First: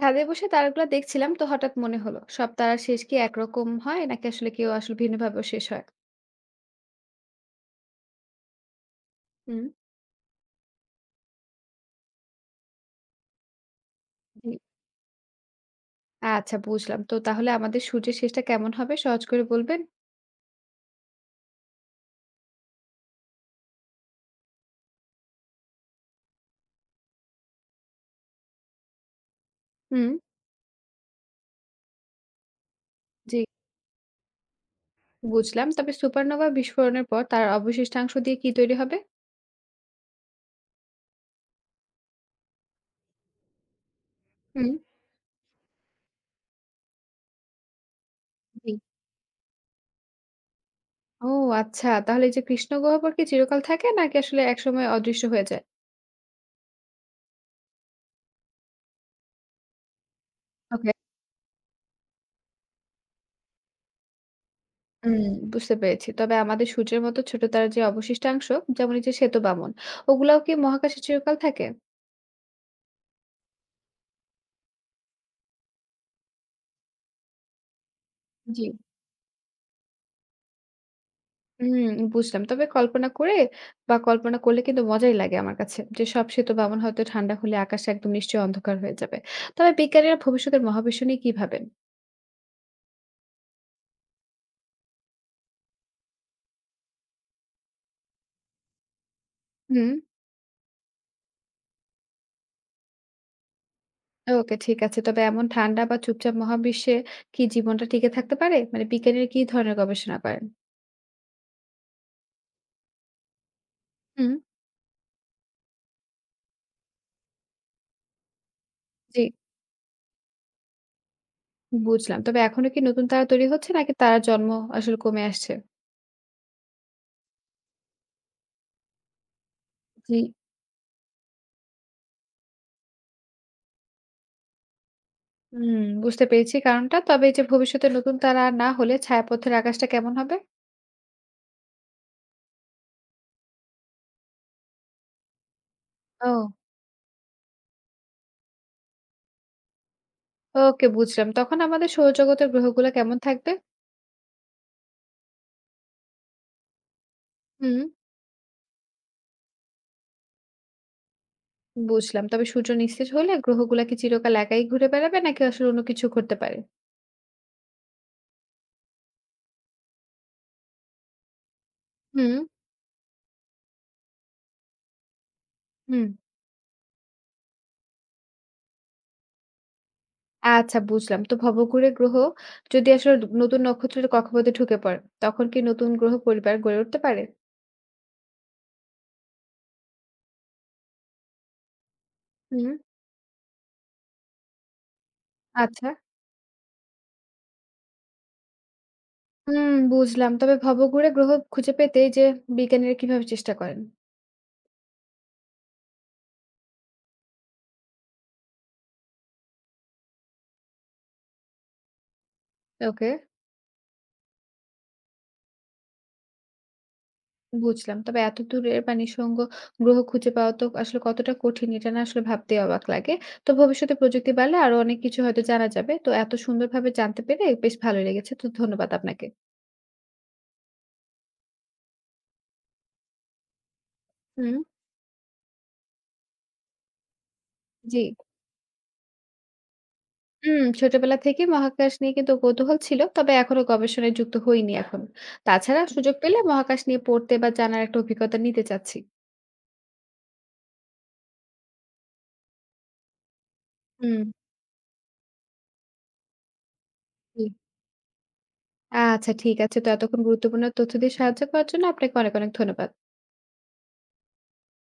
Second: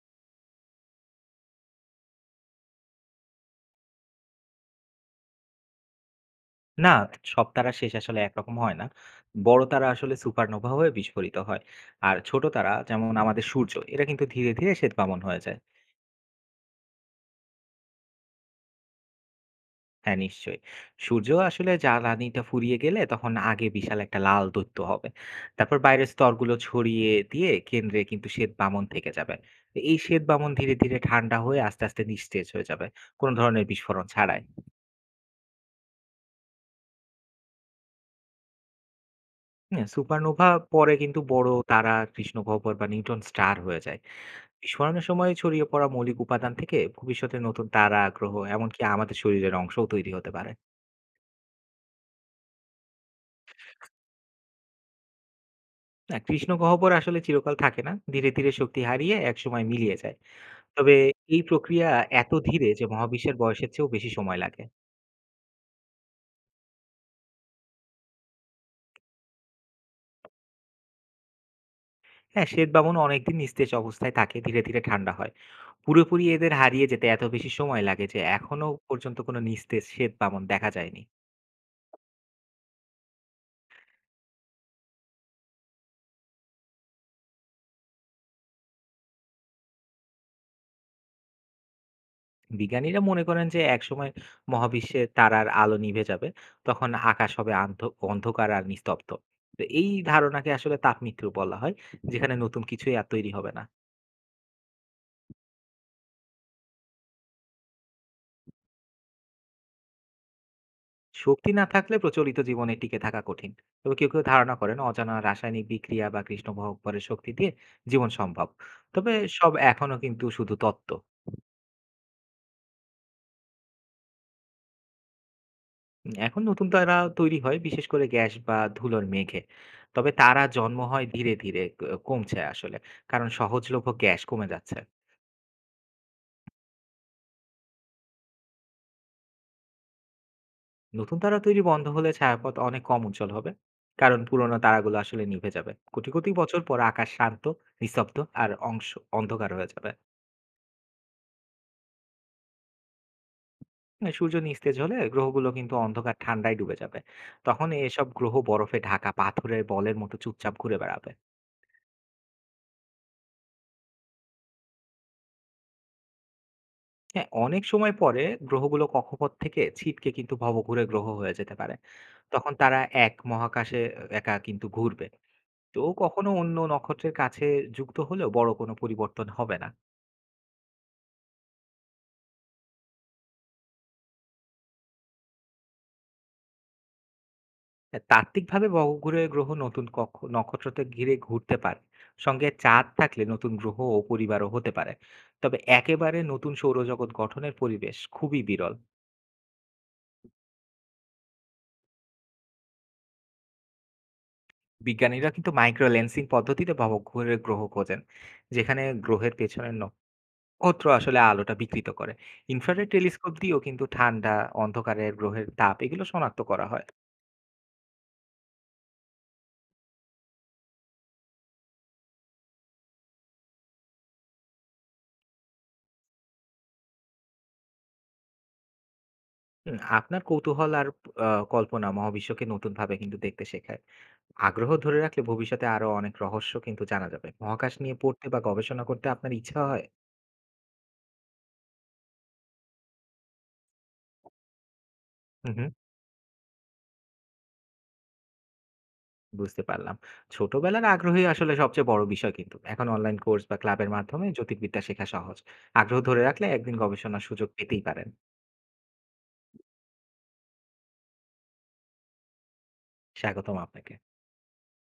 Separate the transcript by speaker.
Speaker 1: ছাদে বসে তারাগুলো দেখছিলাম, তো হঠাৎ মনে হলো সব তারার শেষ কি একরকম হয় নাকি আসলে কেউ ভিন্নভাবেও শেষ হয়?
Speaker 2: না, সব তারা শেষ আসলে একরকম হয় না। বড়
Speaker 1: হুম।
Speaker 2: তারা আসলে সুপারনোভা হয়ে বিস্ফোরিত হয়। আর ছোট তারা যেমন আমাদের সূর্য, এরা কিন্তু ধীরে,
Speaker 1: জি।
Speaker 2: ধীরে শ্বেতবামন হয়ে যায়।
Speaker 1: আচ্ছা বুঝলাম, তো তাহলে আমাদের সূর্যের শেষটা কেমন হবে সহজ করে বলবেন?
Speaker 2: হ্যাঁ, নিশ্চয়ই। সূর্য আসলে জ্বালানিটা ফুরিয়ে গেলে তখন আগে বিশাল একটা লাল দৈত্য হবে। তারপর বাইরের স্তরগুলো ছড়িয়ে দিয়ে কেন্দ্রে কিন্তু শ্বেতবামন থেকে যাবে। তো এই
Speaker 1: হুম।
Speaker 2: শ্বেতবামন ধীরে, ধীরে ঠান্ডা হয়ে আস্তে, আস্তে নিস্তেজ হয়ে যাবে। কোন
Speaker 1: জি।
Speaker 2: ধরনের বিস্ফোরণ ছাড়াই।
Speaker 1: বুঝলাম, তবে সুপারনোভা বিস্ফোরণের পর তার অবশিষ্টাংশ দিয়ে কি তৈরি হবে?
Speaker 2: হ্যাঁ, সুপারনোভা পরে কিন্তু বড় তারা কৃষ্ণগহ্বর বা নিউট্রন স্টার হয়ে যায়।
Speaker 1: হুম।
Speaker 2: বিস্ফোরণের সময় ছড়িয়ে পড়া মৌলিক উপাদান থেকে ভবিষ্যতে নতুন তারা, গ্রহ
Speaker 1: জি।
Speaker 2: এমনকি আমাদের শরীরের অংশও তৈরি হতে পারে।
Speaker 1: ও। আচ্ছা, তাহলে এই যে কৃষ্ণ গহ্বর কি চিরকাল থাকে নাকি আসলে একসময় অদৃশ্য হয়ে যায়?
Speaker 2: না, কৃষ্ণগহ্বর আসলে চিরকাল থাকে না। ধীরে, ধীরে শক্তি হারিয়ে একসময় মিলিয়ে যায়।
Speaker 1: ওকে।
Speaker 2: তবে এই প্রক্রিয়া এত ধীরে যে মহাবিশ্বের বয়সের চেয়েও বেশি সময় লাগে।
Speaker 1: হুম। বুঝতে পেরেছি, তবে আমাদের সূর্যের মতো ছোট তারার যে অবশিষ্টাংশ, যেমন এই যে শ্বেত বামন, ওগুলাও কি মহাকাশে চিরকাল থাকে?
Speaker 2: হ্যাঁ, শ্বেত বামনও অনেকদিন নিস্তেজ অবস্থায় থাকে, ধীরে, ধীরে ঠান্ডা হয়। পুরোপুরি এদের হারিয়ে যেতে এত বেশি সময় লাগে যে
Speaker 1: জি।
Speaker 2: এখনো পর্যন্ত কোনো নিস্তেজ শ্বেত বামন দেখা যায়নি।
Speaker 1: হুম, বুঝলাম। তবে কল্পনা করে বা কল্পনা করলে কিন্তু মজাই লাগে আমার কাছে। যে সব সেতু বাঁধন হয়তো ঠান্ডা হলে আকাশ একদম নিশ্চয়ই অন্ধকার হয়ে যাবে। তবে বিজ্ঞানীরা ভবিষ্যতের মহাবিশ্ব নিয়ে কি ভাবেন?
Speaker 2: বিজ্ঞানীরা মনে করেন যে একসময় মহাবিশ্বে তারার আলো নিভে যাবে। তখন আকাশ হবে অন্ধকার আর নিস্তব্ধ। তো এই
Speaker 1: হুম।
Speaker 2: ধারণাকে আসলে তাপমৃত্যু বলা হয়, যেখানে নতুন কিছুই আর তৈরি হবে না।
Speaker 1: ওকে, ঠিক আছে। তবে এমন ঠান্ডা বা চুপচাপ মহাবিশ্বে কি জীবনটা টিকে থাকতে পারে? মানে বিজ্ঞানীরা কি ধরনের গবেষণা করেন?
Speaker 2: শক্তি না থাকলে প্রচলিত জীবনে টিকে থাকা কঠিন। তবে কেউ কেউ
Speaker 1: হুম।
Speaker 2: ধারণা করেন অজানা রাসায়নিক বিক্রিয়া বা কৃষ্ণ গহ্বরের শক্তি দিয়ে জীবন সম্ভব। তবে
Speaker 1: জি।
Speaker 2: সব এখনো কিন্তু শুধু তত্ত্ব।
Speaker 1: বুঝলাম। তবে এখনো কি নতুন তারা তৈরি হচ্ছে নাকি তারার জন্ম আসলে কমে আসছে?
Speaker 2: এখন নতুন তারা তৈরি হয় বিশেষ করে গ্যাস বা ধুলোর মেঘে। তবে
Speaker 1: জি।
Speaker 2: তারা জন্ম হয় ধীরে, ধীরে কমছে আসলে। কারণ সহজলভ্য গ্যাস কমে যাচ্ছে।
Speaker 1: হুম, বুঝতে পেরেছি কারণটা। তবে এই যে ভবিষ্যতে নতুন তারা না হলে ছায়াপথের আকাশটা কেমন হবে?
Speaker 2: নতুন তারা তৈরি বন্ধ হলে ছায়াপথ অনেক কম উজ্জ্বল হবে। কারণ পুরোনো তারাগুলো আসলে নিভে যাবে। কোটি, কোটি
Speaker 1: ও।
Speaker 2: বছর পর আকাশ শান্ত, নিস্তব্ধ আর অন্ধকার হয়ে যাবে।
Speaker 1: ওকে, বুঝলাম। তখন আমাদের সৌরজগতের গ্রহগুলো কেমন থাকবে?
Speaker 2: এ সূর্য নিস্তেজ হলে গ্রহগুলো কিন্তু অন্ধকার ঠান্ডায় ডুবে যাবে। তখন
Speaker 1: হুম।
Speaker 2: এসব গ্রহ বরফে ঢাকা পাথরের বলের মতো চুপচাপ ঘুরে বেড়াবে।
Speaker 1: বুঝলাম। তবে সূর্য নিস্তেজ হলে গ্রহগুলা কি চিরকাল একাই ঘুরে বেড়াবে নাকি আসলে অন্য কিছু ঘটতে পারে?
Speaker 2: হ্যাঁ, অনেক সময় পরে গ্রহগুলো কক্ষপথ থেকে ছিটকে কিন্তু ভবঘুরে গ্রহ হয়ে যেতে পারে।
Speaker 1: হুম।
Speaker 2: তখন তারা এক মহাকাশে একা কিন্তু ঘুরবে। তো
Speaker 1: হুম।
Speaker 2: কখনো অন্য নক্ষত্রের কাছে যুক্ত হলেও বড় কোনো পরিবর্তন হবে না।
Speaker 1: আচ্ছা বুঝলাম। তো ভবঘুরে গ্রহ যদি আসলে নতুন নক্ষত্রের কক্ষপথে ঢুকে পড়ে, তখন কি নতুন গ্রহ পরিবার গড়ে উঠতে পারে?
Speaker 2: তাত্ত্বিকভাবে ভবঘুরে গ্রহ নতুন নক্ষত্রকে ঘিরে ঘুরতে পারে। সঙ্গে
Speaker 1: হুম।
Speaker 2: চাঁদ থাকলে নতুন গ্রহ ও পরিবারও হতে পারে। তবে
Speaker 1: আচ্ছা।
Speaker 2: একেবারে নতুন সৌরজগৎ গঠনের পরিবেশ খুবই বিরল।
Speaker 1: হুম, বুঝলাম। তবে ভবঘুরে গ্রহ খুঁজে পেতে এই যে বিজ্ঞানীরা কিভাবে চেষ্টা করেন?
Speaker 2: বিজ্ঞানীরা কিন্তু মাইক্রো লেন্সিং পদ্ধতিতে ভবঘুরে গ্রহ খোঁজেন। যেখানে গ্রহের পেছনের অত্র আসলে আলোটা বিকৃত করে। ইনফ্রারেড
Speaker 1: ওকে।
Speaker 2: টেলিস্কোপ দিয়েও কিন্তু ঠান্ডা, অন্ধকারের গ্রহের তাপ এগুলো শনাক্ত করা হয়।
Speaker 1: বুঝলাম। তবে এত দূরের বা নিঃসঙ্গ গ্রহ খুঁজে পাওয়া তো আসলে কতটা কঠিন, এটা না আসলে ভাবতেই অবাক লাগে। তো ভবিষ্যতে প্রযুক্তি বাড়লে আরো অনেক কিছু হয়তো জানা যাবে। তো এত সুন্দরভাবে জানতে পেরে বেশ ভালো লেগেছে। তো ধন্যবাদ আপনাকে।
Speaker 2: হুম, আপনার কৌতূহল আর আ কল্পনা মহাবিশ্বকে নতুনভাবে কিন্তু দেখতে শেখায়।
Speaker 1: হুম।
Speaker 2: আগ্রহ ধরে রাখলে ভবিষ্যতে আরো অনেক রহস্য কিন্তু জানা যাবে। মহাকাশ নিয়ে
Speaker 1: জি।
Speaker 2: পড়তে বা গবেষণা করতে আপনার ইচ্ছা হয়?
Speaker 1: হুম, ছোটবেলা থেকেই মহাকাশ নিয়ে কিন্তু কৌতূহল ছিল। তবে এখনো গবেষণায় যুক্ত হইনি এখন।
Speaker 2: হুম, হুম,
Speaker 1: তাছাড়া সুযোগ পেলে মহাকাশ নিয়ে পড়তে বা জানার একটা অভিজ্ঞতা নিতে চাচ্ছি।
Speaker 2: বুঝতে পারলাম। ছোটবেলার আগ্রহই আসলে সবচেয়ে বড় বিষয় কিন্তু। এখন অনলাইন কোর্স বা ক্লাবের মাধ্যমে
Speaker 1: হুম।
Speaker 2: জ্যোতির্বিদ্যা শেখা সহজ। আগ্রহ ধরে রাখলে একদিন গবেষণার
Speaker 1: জি।
Speaker 2: সুযোগ পেতেই পারেন।
Speaker 1: আচ্ছা, ঠিক আছে। তো এতক্ষণ গুরুত্বপূর্ণ তথ্য দিয়ে সাহায্য করার জন্য আপনাকে অনেক, অনেক ধন্যবাদ।
Speaker 2: স্বাগতম আপনাকে।